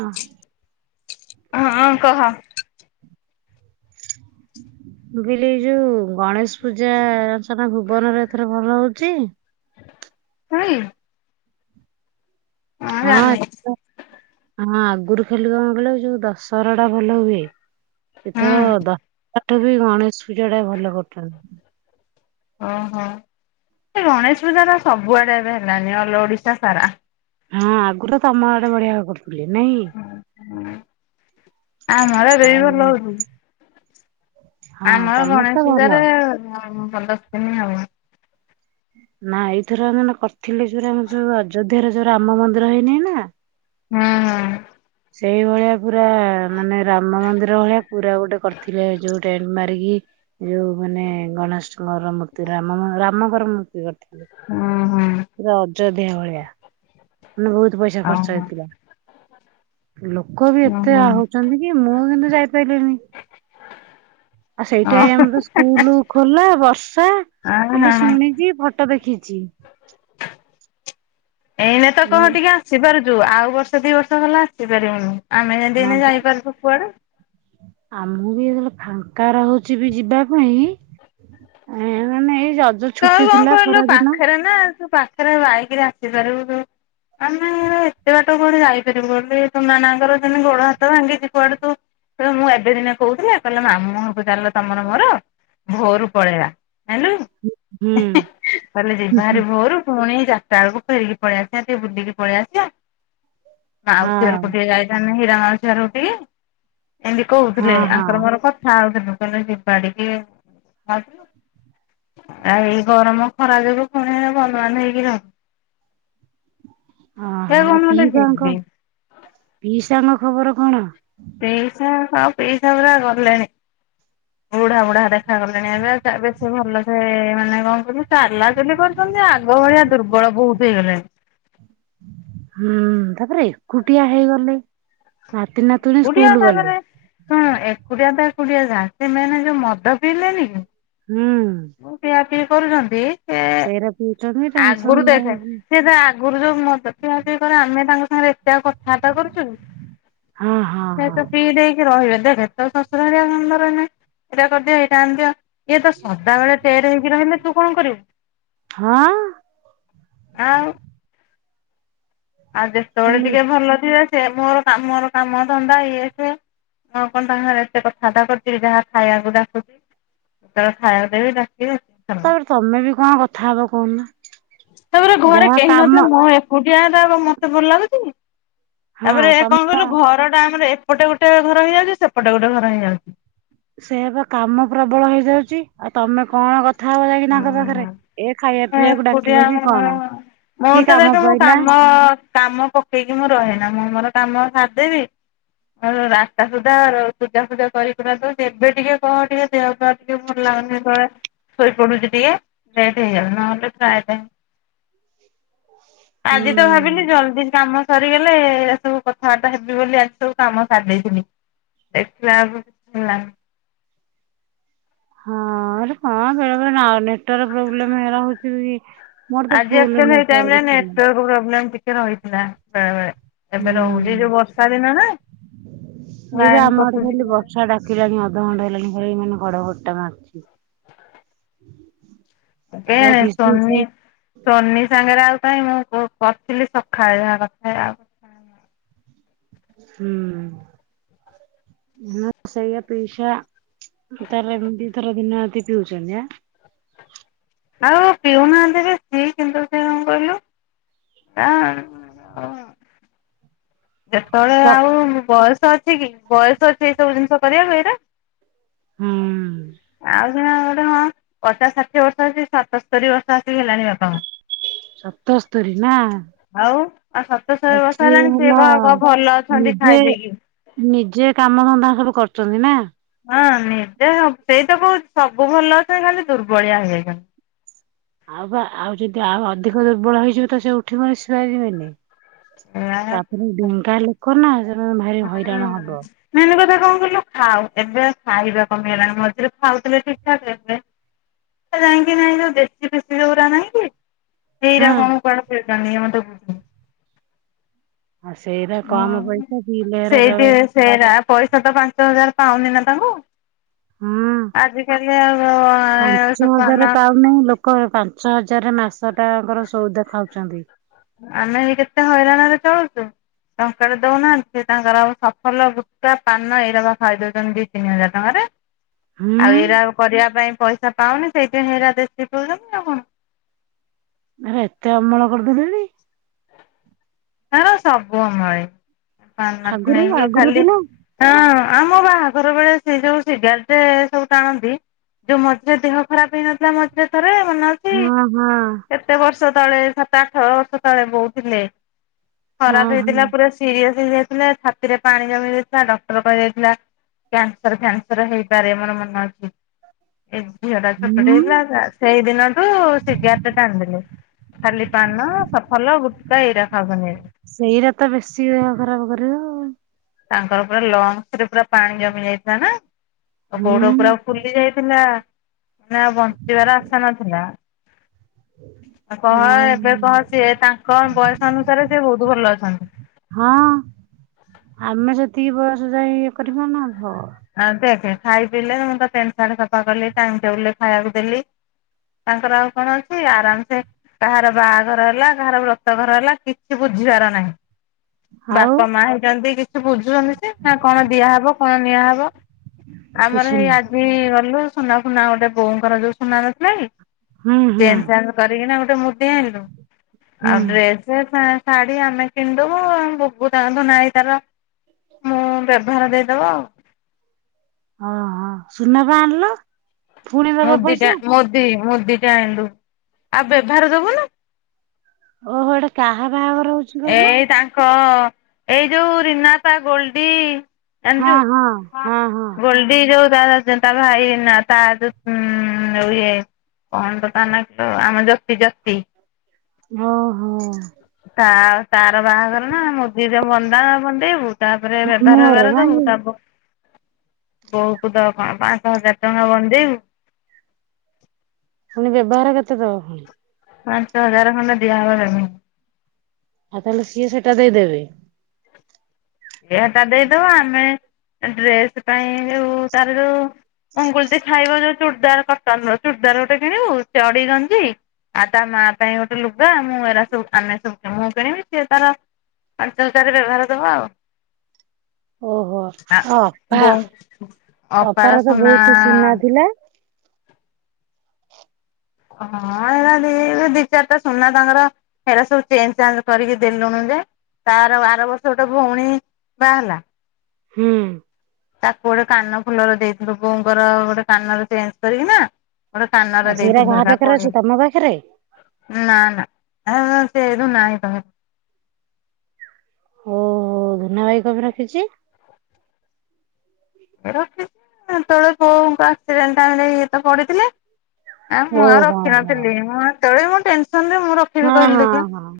ହଁ। ହଁ ହଁ କହ। [inaudible] ମୁଁ କହିଲି ଏଇ ଯୋଉ ଗଣେଶ ପୂଜାଚନା ଭୁବନ ରେ ଏଥର ଭଲ ହଉଛି? ହୁଁ। ହଁ ହଁ ଆଗରୁ ଖାଲି କଣ କହିଲ ଯୋଉ ଦଶହରା ଟା ଭଲ ହୁଏ। ଏଥର ହୁଁ ଦଶ [unintelligible] ବି ଗଣେଶ ପୂଜା ଟା ଭଲ କରୁଛନ୍ତି। ଓହୋଃ, ସେ ଗଣେଶ ପୂଜା ତ ସବୁଆଡ଼େ ଏବେ ହେଲାନି ଅଲ ଓଡିଶା ସାରା। ହଁ ଆଗରୁ ତ ତମ ଆଡେ ବଢିଆ କରୁଥିଲେ ନାଇଁ। ଆମର ଏବେ ବି ଆଉ ଭଲ ହେଉଛି। ହଁ ଆମର ତମର ଗଣେଶ ତ ଭଲ। ପୂଜାରେ [unintelligible] ହବ। ନା ଏଇଥର ମାନେ କରିଥିଲେ ଯୋଉ ଆମ ଯୋଉ ଅଯୋଧ୍ୟ ର ଯୋଉ ରାମ ମନ୍ଦିର ହେଇନି ନା। ହଁ ହଁ। ସେଇ ଭଳିଆ ପୁରା ମାନେ ରାମ ମନ୍ଦିର ଭଳିଆ ପୁରା ଗୋଟେ କରିଥିଲେ ଯୋଉ ଟେଣ୍ଟ ମାରିକି ଯୋଉ ମାନେ ଗଣେଶଙ୍କର ମୂର୍ତ୍ତି ର ରାମଙ୍କର ମୂର୍ତ୍ତି କରିଥିଲେ। ହୁଁ। ହୁଁ ପୁରା ଅଯୋଧ୍ୟା ଭଳିଆ। ମାନେ ବହୁତ ପଇସା ଖର୍ଚ୍ଚ ଓହୋ ହେଇଥିଲା। ଲୋକ ବି ହୁଁ ଏତେ ହୁଁ ହଉଛନ୍ତି କି, ମୁଁ କିନ୍ତୁ ଯାଇପାରିଲିନି। ଆଉ ଓ ସେଇଟା ଆମର ସ୍କୁଲ ଖୋଲା, ବର୍ଷା ଆ ଖାଲି ହଁ। ଶୁଣିକି ଫ ଟ ଦେଖିଛି। ଏଇନେ ତ କଣ ଟିକେ ଆସି ପାରୁଛୁ ଆଉ ବର୍ଷ ଦି ବର୍ଷ ହେଲା ଆସି ପାରିବୁନି ଆମେ ଯେମିତି ଏ ଯାଇ ପାରୁନୁ କୁଆଡେ। ଆମ ବି ଏତେବେଳେ ଫାଙ୍କା ରହୁଛି ବି ଯିବା ପାଇଁ ଏ ମାନେ ଏଇ ରଜ ତମେ ଛୁଟି କଣ ଥିଲା କହିଲୁ ଖରା ଦିନ। ପାଖରେ ନା ତୁ ପାଖରେ ବାଇକିରେ ଆସିପାରିବୁ। ତୁ ଆମେ ଏତେ ବାଟ କୁଆଡ଼େ ଆଡେ ଯାଇ ପାରିବୁନି। [unintelligible] ଯେମିତି ଗୋଡ ହାତ ଭାଙ୍ଗିଛି [unintelligible] ମୁଁ ଏବେ ଦିନେ କହୁଥିଲେ କହିଲେ ମାମୁଁ ଘରକୁ ଚାଲ ତମର ମୋର ଭୋରୁ ପଳେଇବା। [unintelligible] ହୁଁ। କହିଲେ ଯିବା ଭାରି ଭୋରୁ ପୁଣି ଯା ବେଳକୁ ଫେରିକି ପଳେଇଆସିବା ଟିକେ ବୁଲିକି ପଳେଇ ଆସିବା। ମାଉସୀ ହଁ ଘରକୁ ଟିକେ ଯାଇ ହୀରା ମାଉସୀ ଘରକୁ ଟିକେ। ଏମିତି ହଁ କହୁଥିଲେ, ହଁ ଆଙ୍କର ମୋର କଥା ହଉଥିଲୁ। କହିଲେ ଯି। [unintelligible] ଆଉ ଏଇ ଗରମ ଖରା ଯୋଗୁ ପୁଣି ବନ୍ଦ୍ ବାନ୍ଦେ ହେଇକି ର ହେ ଓହୋଃ, କଣ ଗୋଟେ ଯିବି ପିଇସାଙ୍କ ପିଇସାଙ୍କ ଖବର କଣ? ପିଇସା ଆଉ ପିଇସା ପୁରା ଗଲେଣି। ବୁଢା ବୁଢା ଦେଖା ଗଲେଣି ଏବେ ସେ ବେଶୀ ଭଲ ସେ ମାନେ କଣ କହିଲୁ ଚାଲା ଚାଲି କ ମାନେ ଆଗ ଭଳିଆ ଦୁର୍ବଳ ବହୁତ ହେଇଗଲେଣି। ହୁଁ, ତାପରେ ଏକୁଟିଆ ହେଇଗଲେ। ନାତି ନାତୁଣୀ ଏକୁଟିଆ ସ୍କୁଲ ଗଲେ। ତାପରେ ଶୁଣ ଏକୁଟିଆ ତ ଏକୁଟିଆ ଯାହା, ସେ ମେନେ ଯୋଉ ମଦ ପିଇଲେନି କି ହୁଁ। ପିଆ ପିଇ କରୁଛନ୍ତି ସେ ସେରା ପିଉଛନ୍ତି ଆଗରୁ ଟେନ୍ସନ ଦେଖେ ରହିକି। ସେ ଆଗରୁ ଯୋଉ ମଦ ପିଆ ପିଇ କରେ ଆମେ ତାଙ୍କ ସାଙ୍ଗରେ ଏତେ ଆଉ କଥାବାର୍ତ୍ତା କରୁଛୁ କି। ହଁ ହଁ ହଁ ସେତ ଫ୍ରି ଡେ ରହିବେ ଦେଖ ତୋ ଶଶୁର କଣ କରିବେ ଏଇଟା କରିଦିଅ ଏଇଟା ଆଣିିଅ ଦିଅ ଇଏତ ସବୁ ଟେରେ ହେଇକି ରହିଲେ ତୁକଣ କରିବୁ। ହଁ। ଆଉ। ଆଉ ଯେତେବେଳେ ଟିକେ ଭଲ ଥିବେ ସେ ମୋର ମୋର ମୋର କାମ ଧନ୍ଦା ଇଏ ସିଏ। ମୁଁ କଣ ତାଙ୍କ ସାଙ୍ଗରେ ଏତେ କଥାବାର୍ତ୍ତା କରଚିକି ଯାହା ଖାଇବାକୁ ଡାକୁୁଚି ଯେତେବେଳେ ଖାଇବାକୁ ଦେବି ଡାକିବେ ଆ ତାପରେ ତମେବି କଣ କଥା ହବ କହୁନ। ତାପରେ ଘରେ ଯାହା କେହି କାମ ନଥିବ ମୁଁ ଏକୁଟିଆଟା ମତେ ଭଲ ଲାଗୁଚିକି। ହଁ ତାପରେ ତମେ କଣ କହିଲୁ ଘରଟା ଆମର ଏପଟେ ଗୋଟେ ଘର ହେଇଯାଉଚି ସେପଟେ ଗୋଟେ ଘର ହେଇଯାଉଚି। ସେଇଆ‌ବା କାମ ପ୍ରବଳ ହେଇଯାଉଚି ଆଉ ତମେ କଣ କ କଥା ହବ ଯାଇକି ତାଙ୍କ ପାଖରେ ହୁଁ। ଏ ଖାଇବା ପିଇବାକୁ ଡାକିବକି କଣ କି ମୋରତ କାମ ଦେଖେ ମୋ ପଇଲା କାମ କାମ ପକେଇକି ମୁଁ ରହେନା ମୁଁ ମୋର କାମ ସାରିଦେବି ମୋର ଆଠଟା ସୁଧା ପୂଜା ଫୂଜା କରିିକୁରା ଦଉଚି ଏବେ ଟିକେ କଁ ଟିକେ ଦେହଟା ଟିକେ ଭଲ ଲାଗୁନି ଯେତେବେଳେ ଶୋଇପଡୁଚି ଟିକେ ଲେଟ୍ ହେଇଯାଉଚି ନହେଲେ ପ୍ରୀୟ ଟାଇମ୍ ଆଜିତ ହୁଁ। ଭାବିଲି ଜଲ୍ଦି କାମ ସରିଗଲେ ଏ ସବୁ କଥାବାର୍ତ୍ତା ହେବି ବୋଲି ଆଜି ସବୁ କାମ ସାରି ଦେଇଥିଲି ଦେଖିଲାକୁ କିଛି ହେଲାନି। ହଁ ହେରା କଁ ବେଳେବେଳେ ନେଟୱର୍କ ପ୍ରୋବ୍ଲେମ୍ ରହୁଚିବି ଆଜି ଆକ୍ଚୁଲି ଏଇ ଟାଇମରେ ନେଟୱର୍କ ପ୍ରୋବେଲମ୍ ଟିକେ ରହିଥିଲା ବେଳେବେଳେ। ଏବେ ରହୁଚି ଯୋଉ ହୁଁ ବର୍ଷା ଦିନନା ଲାଇନ୍ କଟୁଚି ଫେରେ କେଜାଣି ଅଧଘଣ୍ଟେ ହେଲାଣି ମାନେ ଘଡ଼ଘଡ଼ିଟା ମାରୁଚି। [inaudible] ତତେ ପୁରା ଫିସ୍ ଫିସ୍ ସୋନୀ ହୁଁ ସୋନୀ ସାଙ୍ଗରେ ଆଉ କାଇ ମୁଁ କରିଥିଲି ସକାଳେ ଯାହା କଥାହେଇ ଆଉ ହୁଁ ନାଁ ସେଇଆ ପିଇଷା ତାହାଲେ ଏମିତି ଦିଇଥର ଦିନରାତି ପିଉଚନ୍ତି ଆଁ? ଆଉ ପିଉନାହାନ୍ତିଯେ କିନ୍ତୁ ସେକଁ କହିଲୁ [unintelligible] ସେତେବେଳେ ତ ଆଉ ବୟସ ଅଛିକି ବୟସ ଅଛି ଏଇ ସବୁ ଜିନିଷ କରିବାକୁ ଏଇରା? ହୁଁ। ଆଉ ସିନା ଗୋଟେ ହଁ ପଚାଶ ଷାଠିଏ ବର୍ଷ ଅଛି ସତସ୍ତରୀ ବର୍ଷ ଆସିକି ହେଲାଣି ବାପାଙ୍କୁ ସତସ୍ତରୀ ନା? ଆଉ ଆଉ ସତସ୍ତରି ବାକି ବର୍ଷ ହେଲାଣି ସିଏ ହେଲା କଣ କଁ ଭଲ ଅଛନ୍ତି ନିଜେ ଖାଇ ପିଇକି। ନିଜେ କାମ ଧନ୍ଦା ସବୁ କରୁଚନ୍ତିନା? ହଁ ନିଜେ ସବୁ ସେଇତ କହୁଚି ସବୁ ଭଲ ଅଛନ୍ତି ଖାଲି ଦୁର୍ବଳିଆ ହେଇଯାଇଚନ୍ତି। ଆଉ ବା ଆଉ ଯଦି ଆଉ ଅଧିକ ଦୁର୍ବଳ ହେଇଯିବେତ ସେଉଠି ବ ବସିପାରିବେନି। ତାପରେ ଏଇଆ ଢେଙ୍କା ଲୋକନା ସେମାନେ ଭାରି ହୁଁ। ହଇରାଣ ହବ। ମେନ୍ କଥା କଁ କଥିଲୁ ଖାଉ ଏବେ ଖାଇବା କମିଗଲାଣି ମଝିରେ ଖାଉଥିଲେ ଠିକ୍ ଠାକ୍ ଏବେ ଯାଇକି ନାଇଁ ଯୋଉ ଦେଶୀ ଫେଶୀ ଯଉରା ନାହିଁକି ହଁ ସେଇରା କଣ କୁଆଡ଼େ ସେଇଟା ମତେ ବୁ ଆଁ ସେଇରା କମ୍ ପଇସା ପିଇଲେ ହେରା ସେଇଠି କାଳେ ସେରା ପଇସା ତ ପାଞ୍ଚ ହଜାର୍ ପାଉନି ନା ତାଙ୍କୁ। ହଁ ଆଜି କାଲି ଆଉ [unintelligible] ନାଇଁ ଲୋକ୍ କ ପାଞ୍ଚ ହଜାର୍ ରେ ମାସ ଟାଙ୍କର ସଉଦା ଖାଉଚନ୍ତି। ଆମେ ବି କେତେ ହଇରାଣରେ ଚଳୁଚୁ। ଟଙ୍କା ଟେ ଦଉନାହାନ୍ତି ସେ ତାଙ୍କର ସଫଲ, ଗୁଟ୍ଖା, ପାନ ଏଇରା ବା ଖାଇ ଦଉଚନ୍ତି ଦି ତିନି ହଜାର ଟଙ୍କାରେ। ହୁଁ ଆଉ ଏଇରା କରିବା ପାଇଁ ପଇସା ପାଉନି ସେଇଥିପାଇଁ ହେଇରା ଦେଶୀ ପିଉଚନ୍ତି ଆଉ କଣ। ଆରେ ଏତେ ଅମଳ କରିଦେଲେଣି। ତାଙ୍କର ସବୁ [unintelligible] ପାନ ଠୁ ଆଗରୁ ନେଇକି ଆଗରୁ ଖାଲି ଥିଲା ହଁ ଆମ ବାହାଘର ବେଳେ ସେଇ ଯଉ ସିଗାରଟେ ସବୁ ଟାଣନ୍ତି ଯଉ ମଝିରେ ଦେହ ଖରାପ୍ ହେଇନଥିଲା ମଝିରେ ଥରେ ମନେ ‌ଅଛ୍ ହୁଁ- ହୁଁ। କେତେ ବର୍ଷ ତଳେ ସାତ ଆଠ ବର୍ଷ ତଳେ ବଉ ଥିଲେ ହଁ ଖରାପ୍ ହଁ ହେଇଥିଲା ପୁରା ସିରିଏସ୍ ହେଇଯାଇଥିଲା ଛାତିରେ ପାଣି ଜମି ଯାଇଥିଲା ଡକ୍ଟର କହିଦେଇଥିଲା କ୍ୟାନ୍ସର ଫ୍ୟାନ୍ସର୍ ହେଇପାରେ ମୋର ମନେ ଅଛି ଏ ଝିଅ ଟା ଛୋଟ ଟେ ହୁଁ ହେଇଥିଲା ତା ସେଇ ଦିନ ଠୁ ସିଗାରେଟ୍ ଟାଣିଲେଣି ଖାଲି ପାନ, ସଫଲ, ଗୁଟ୍ଖା ଏଇରା [unintelligible] ସେଇରା ତ ବେଶୀ ଦେହ ଖରାପ କରିବ। ତାଙ୍କର ପୁରା ଲଙ୍ଗ୍ସ୍ ରେ ପୁରା ପାଣି ଜମି ଯାଇଥିଲା ନା ଅ- ଗୋଡ ହୁଁ ପୁରା ଫୁଲି ଯାଇଥିଲା ମାନେ ଆଉ ବଞ୍ଚିବାର ଆଶା ନଥିଲା। ଆଉ କହ ଏବେ କହ ସିଏ ତାଙ୍କ ବୟସ ଅନୁସାରେ ସିଏ ବହୁତ୍ ଭଲ ଅଛନ୍ତି। ହଁ ଆମେ ସେତିକି ବୟସ ଯାଇ ଇଏ କରି ପାରୁନଥବ ଆ ଦେଖେ ଖାଇ ପିଇଲେ ମୁଁ ତ ପେଣ୍ଟ୍ ସାଟ୍ ସଫା କଲି ଟାଇମ୍ ଟେବୁଲ୍ ରେ ଖାଇବାକୁ ଦେଲି ତାଙ୍କର ଆଉ କଣ ଅଛି ଆରାମ୍ ସେ କାହାର ବାହାଘର ହେଲା କାହାର ବ୍ରତ ଘର ହେଲା କିଛି ବୁଝିବାର ନାହିଁ। ଆଉ ବାପା ମା ହେଇଚନ୍ତି ଯେ କିଛି ବୁଝୁଚନ୍ତି ସେ ନା କଣ ଦିଆହବ କଣ ନିଆହବ ଆମର କିଛି ଏଇ ନୁହଁ ଆଜି ଗଲୁ ସୁନା ଫୁନା ଗୋଟେ ବଉଙ୍କର ଯଉ ସୁନା ନଥିଲା କି ହୁଁ ହୁଁ ଚେଞ୍ଜ୍ ଚାଞ୍ଜ୍ କରିକିନା ଗୋଟେ ମୁଦି ଆଣିଲୁ ଆଉ ହୁଁ। ଡ୍ରେସେ ଫେ ଶାଢୀ ଆମେ କିଣି ଦବୁ [unintelligible] ନାଇଁ ତାର ମୁଁ ବେଭାର ଦେଇଦବ ଆଉ। ଓହୋ ସୁନା ବା ଆଣିଲ? ପୁଣି ଦବ ମୁଦି ଟେ ପଇସା ଆ- ମୁଦି -ମୁଦି ଟେ ଆଣିଲୁ ଆଉ ବେଭାର ଦବୁନୁ। ଓହୋ ଏଟା ଏଇ ତାଙ୍କ ଏଇ ଯଉ ରିନା ତା ଗୋଲ୍ଡି ହଁ ଜାଣିଚୁ ହଁ ହଁ ହଁ ଗୋଲ୍ଡି ଯଉ [unintelligible] ତା ଭାଇ ଏଇନା ତା ଉଁ -ଇଏ କଣ ତ ତା ନାଁ ଲୋ ଆମ ଜତି ଜତି। ଓ ହୋ। ତା ତାର ବାହାଘର ନା ମୁଦି ଟେ ବନ୍ଦାଣ ବନ୍ଦେଇବୁ ତାପରେ ମାମୁଁ ବେଭାର ଘର ବେଭାର ଦବୁ ନାଇଁ କି? ତାପ ବୋହୂକୁ ତ କଣ ପାଞ୍ଚ ହଜାର୍ ଟଙ୍କା ବନ୍ଦେଇବୁ ପୁଣି ବେଭାର କେତେ ଦବ ପୁଣି? ପାଞ୍ଚ ହଜାର ଖଣ୍ଡେ ଦିଆ ହବ ବେଭାର। ଆଉ ତାହେଲେ ସିଏ ସେଟା ଦେଇଦେବେ। ସିଏ ହେଟା ଦେଇଦବ ଆମେ ଡ୍ରେସ୍ ପାଇଁ ଯଉ ତାର ଯଉ ମଙ୍ଗୁଳୁତି ଖାଇବ ଯୋଉ, ଚୁଡ଼ଦାର କଟନ୍ ର ଚୁଡ଼ଦାର୍ ଗୋଟେ କିଣିବୁ। ଚଡ଼ି, ଗଞ୍ଜି ଆଉ, ତା ମା ପାଇଁ ଗୋଟେ ଲୁଗା। ମୁଁ ଏରା ସବୁ ଆମେ ସବୁ ମୁଁ କିଣିବି। ସେ ତାର ପାଞ୍ଚ ହଜାରେ ବେଭାର ଦବ ଆଉ। ଓହୋ! ଆଉ ଅ-ଅପା, ବୋଉ ଅପାର ତ ବୋହୁତୁ ସୁନା ଥିଲା। ହଁ, ଏରା ଲି-ଇ ଦି, ଚାରଟା ସୁନା ତାଙ୍କର ହେରା ସବୁ ଚେଞ୍ଜ୍ ଚାଞ୍ଜ୍ କରିକି ଦେଲୁଣୁ ଯେ। ତାର, ଆର ଆର ବର୍ଷ ଗୋଟେ, ଭୋଉଣୀ ବାହ୍ ହେଲା। ହୁଁ। ତାକୁ ଗୋଟେ କାନ ଫୁଲର ଦେଇଥିଲୁ। ବୋଉଙ୍କର ଗୋଟେ କାନର ଚେଞ୍ଜ୍ କରିକି ନା ଗୋଟେ କାନ ର ଆଉ ସେଇଟା ଦେଇଥିଲୁ କାହା ହେଟା, ପାଖରେ ଅଛି କୋଡିଏ ତମ ପାଖରେ? ନାଁ, ନା, ଏରାଁ ସେ ଏଇନୁ ନାଇଁ କଲେ। ଓହୋ, ଧୁନା ଭାଇ କପେଁ ରଖିଚି? ରଖିଚି ହେତଳେ ବୋଉଙ୍କ ଅକ୍ସିରେଣ୍ଟ ଟାଇମ୍ ରେ ଇଏ ତ ପଡିଥିଲେ। ଆ, ଓ ମୁଁ ଆଉ ହଁ ହଁ ରଖିିନଥିଲି। ମୁଁ ହେତେବେଳେ ମୁଁ ଟେନ୍ ସନ୍ ରେ, ମୁଁ ରଖ୍ ଖିବି ହଁ କହିଲୁ ହଁ ଦେଖିଆ! ହଁ।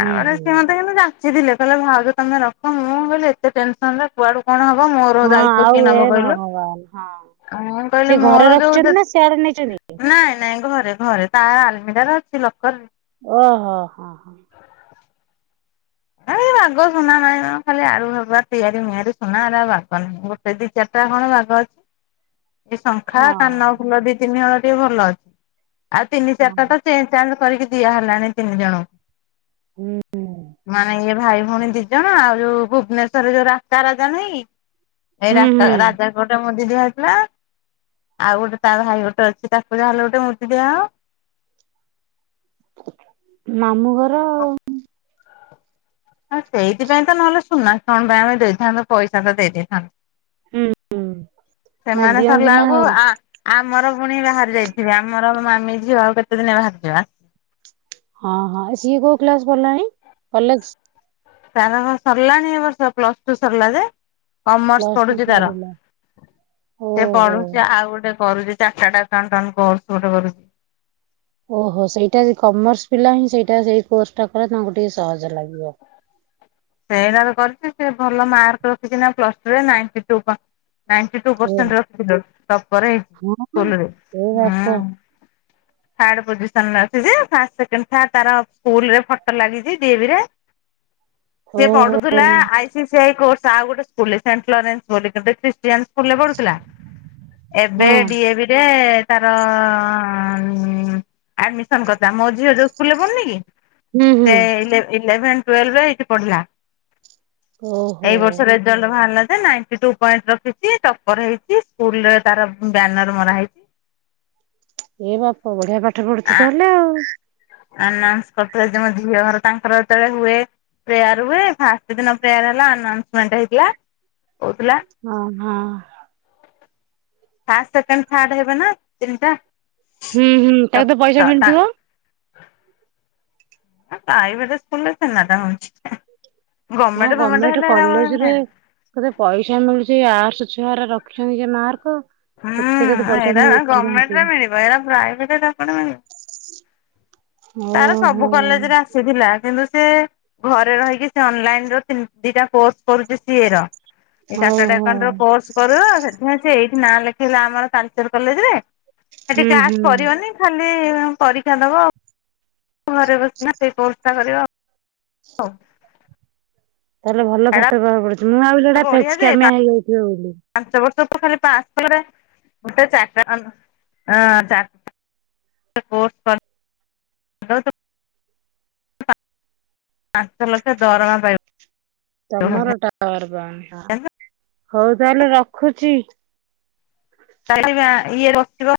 ହୁଁ ହୁଁ ସେ ମତେ କିନ୍ତୁ ଯାଚିଥିଲେ। କହିଲେ ଭାଉଜ ତମେ ରଖ। ମୁଁ କହିଲି ଏତେ ଟେନ୍ ସନରେ କୁଆଡୁ କଣ ହବ? ମୋର ହଁ ଦାୟୀ ହୋଉ ଆଉ କିଏ ଏ ନବ କଇଲୁ? ଭଗବାନ ହଁ। ଆଉ ମୁଁ କଇଲି ସେ ଘରେ ମୋର ଯଉ ରଖିଛନ୍ତି ଜେ ନା ସିଆଡେ ନେଇଛନ୍ତି? ନାଇଁ ନାଇଁ ଘରେ ଘରେ। ତା' ଆ-ଆଲମିରା ରେ ଅଛି, ଲକର୍ ରେ। ଓହୋ, ହଁ, ହଁ। ଏଇବା ବାଗ ସୁନା ନାହିଁ ମ। ଖାଲି ଆଳୁ ହେବା ତିଆରି ମିଆରି ସୁନା ହେରା ବାଗ ନାହିଁ। ଗୋଟେ, ଦି, ଚାର ଟା, କଣ ବାଗ ଅଛି। [inaudible] ଏଇ ଶଙ୍ଖା, ହଁ କାନ ଫୁଲ ଦି, ତିନି ହଳ ଟିକେ ଭଲ ଅଛି। ଆଉ ତିନି, ଚାର ହଁ, ଟା ତ ଚେନ୍ ଚେଞ୍ଜ୍ କରିକି ଦିଆ ହେଲାଣି ତିନି ଜଣଙ୍କୁ। ଉଁ, ହୁଁ। ମାନେ ଇଏ ଭାଇ, ଭଉଣୀ ଦି ଜଣ, ଆଉ ଯୋଉ ଭୁବନେଶ୍ଵରରେ ଯଉ ରାତା ରାଜା ନାହିଁ! ଏଇ ହୁଁ ରାସ୍ତା ହୁଁ ରାଜା ଗଟେ ମୁଁନ୍ ଦି ଦିଆ ହେଇଥିଲା। ଆଉ ଗୋଟେ ତା ଭାଇ ଗୋଟେ ଅଛି, ତାକୁ ଯାହେଲେ ଗୋଟେ ମୁଦି ଦିଆଁ ହଉ। ମାମୁଁ ଘର ଆଉ। ଆ ସେଇଥିପାଇଁ ତ ନହେଲେ ସୁନା କଣ ପାଇଁ ଆମେ ଦେଇଥାନ୍ତୁ? ପଇସା ତ ଦେଇ ଦେଇଥାନ୍ତୁ। ହୁଁ ହୁଁ ନା ସେମାନେ ଦିଅନ୍ତି ନା ସରଲା୍ କୁ ଆଁ ଆମର ପୁଣି ବାହାରି ଯାଇଥିବେ। ଆମର ମୋ ମାମି ଝିଅ ଆଉ କେତେ ଦିନ ବାହାରଚି ବା? ହଁ, ହଁ, ସିଏ କୋଉ କ୍ଲାସ୍ ପଢିଲାଣି? କଲେଜ! ତାର କଁ ସରିଲାଣି ଏ ବର୍ଷ? ପ୍ଲସ୍ ଟୁ ସରିଲା ଯେ। କମର୍ସ ପ୍ଲସ ଟୁ ପଢୁଚି ତାର। ସରିଲା ସେ ଓହୋ ପଢୁଚି ଆଉ ଗୋଟେ କରୁଚି। ଚାର୍ଟାଡ୍ ଆକାଉନ୍ଟାନ୍ କୋର୍ସ ଗୋଟେ କରୁ ଓହୋ! ସେଇଟା ଜି କମର୍ସ ପିଲା ହିଁ ସେଇଟା ସେଇ କୋର୍ସଟା କଲେ, ତାଙ୍କୁ ଟିକେ ସହଜ ଲାଗିବ। ସେଇଟା ତ କରୁଚି। ସେ ଭଲ ମାର୍କ ରଖିଛି ନା ପ୍ଲସ୍ ଟୁ ରେ। Ninety two per ninety two ଏ ପରସେଣ୍ଟ ରଖିଛିଲୋ। ଟପର୍ ହେଇ ହଁ ସ୍କୁଲରେ, ଏ ବାପ ହୁଁ। ଥାର୍ଡ ପୋଜିସନ୍ ରେ ଅଛିଯେ। ଫାଷ୍ଟ, ସେକେଣ୍ଡ, ଥାର୍ଡ ତାର ସ୍କୁଲ ରେ ଫଟ ଲାଗିଚି। ଡି ଏ ଭି ରେ। ସିଏ ଓହୋ ପଢୁଥିଲା I C C I course. ଆଉ ଗୋଟେ ସ୍କୁଲରେ ସେଣ୍ଟଲରେନ୍ସ ବୋଲି [unintelligible] ଜେନ୍ସ ସ୍କୁଲ ରେ ପଢ଼ୁଥିଲା। ଏବେ ହଁ D A V A ତାର-ଅ-ଅଁ admission କଥା। ମୋ ଝିଅ ଯୋଉ ସ୍କୁଲ ରେ ପଢୁନି କି? ହୁଁ ହୁଁ ସେ ଇଲେ ଇଲେଭେନ୍ ଟୁଏଲଭ୍ ଏଇଠି ପଢିଲା। ଓହୋ ଏଇ ବର୍ଷ ରେଜାଲ୍ଟ ବାହାରିଲା ଯେ ନାଇଁଟି ଟୁ ପଏଣ୍ଟ ରଖିଛି ଟପର ହେଇଛି ସ୍କୁଲ ରେ ତାର ବ୍ୟାନର ମରା ହେଇଛି। ଏ ବାପ ବଢିଆ ପାଠ ପଢୁଛି ଆ ତାହେଲେ ଆଉ। ଆନାଉନ୍ସ କରିୁଥିଲେ ଯେ ମୋ ଝିଅ ଘର ତାଙ୍କର ଯେତେବେଳେ ହୁଏ। ପ୍ରେୟାର ହୁଏ ଫାଷ୍ଟ ଦିନ ପ୍ରେୟାର ହେଲା ଆନାଉନ୍ସମେଣ୍ଟ ହେଇଥିଲା କହୁଥିଲା। ଓ ହଁ। ଫାର୍ଷ୍ଟ ସେକେଣ୍ଡ ଥାର୍ଡ ହେବେ ନା ତିନିଟା। ହୁଁ ହୁଁ ତାକୁ ତ ପଇସା ମିଳିଥିବ? ପ୍ରାଇଭେଟ ସ୍କୁଲରେ ଛେନାଟା ହଉଛି ନା ଗମେଣ୍ଟଫମେଣ୍ଟ ଗଭର୍ଣମେଣ୍ଟ ହେଲେ କଲେଜରେ କେତେ ପଇସା ମିଳୁଛି ଆର୍ସ ଛୁଆ ରଖିଛନ୍ତି ଯେ ମାର୍କ। ହୁଁ କେତେ କେତେ ପଇସା ଏରା ମିଳୁଛି ତାଙ୍କୁ ଗମେଣ୍ଟ ରେ ମିଳିବ ଏଇଟା ପ୍ରାଇଭେଟ ରେ ଆ ମିଳିବ। ହ ତାର ସବୁ କଲେଜ ରେ ଆ ସେ ଥିଲା କିନ୍ତୁ ସେ ଘରେ ରହିକି ସେ ଅନ୍‌ଲାଇନ୍‌ ର ଦିଟା କୋର୍ସ କରୁଛି ସିଏ ର। ଏ ଓହୋ ଚାଟାଟେସଣ୍ଟ କୋର୍ସ କର ସେଥିପାଇଁ ସେ ଏଇଠି ନାଁ ଲେଖେଇଲା ଆମର ତାଲଚେର କଲେଜରେ। ହୁଁ ସେଠି କ୍ଲାସ ହୁଁ କରିବନି ଖାଲି ପରୀକ୍ଷା ଦବ ଆଉ। ଘରେ ବସିନା ସେଇ ବ୍ୟବସ୍ତା କରିବ ଆଉ ହୋଉ। ତାହେଲେ ଭଲ ପାଠ [unintelligible] ପଡୁଛି। ମୁଁ ଆଉ ସେଟା ବଢିଆ ଯେ ଫେଚ୍‌କାମିଆ ହେଇଯାଉଥିବ ବୋଲି। ପାଞ୍ଚ ବର୍ଷ ତ ଖାଲି ପାସ୍ କ ଗୋଟେ ଚାରଟହଁ ଚା କୋର୍ଟ କର। ନହଲେ ତ ପାଞ୍ଚ ଲକ୍ଷ ଦରମା ପାଇମ ତମର ଟାୱାର ପାଉନି ହଁ ହୋଉ ତାହେଲେ ରଖୁଚି। କାଲି ଇଏ ରଖିବ।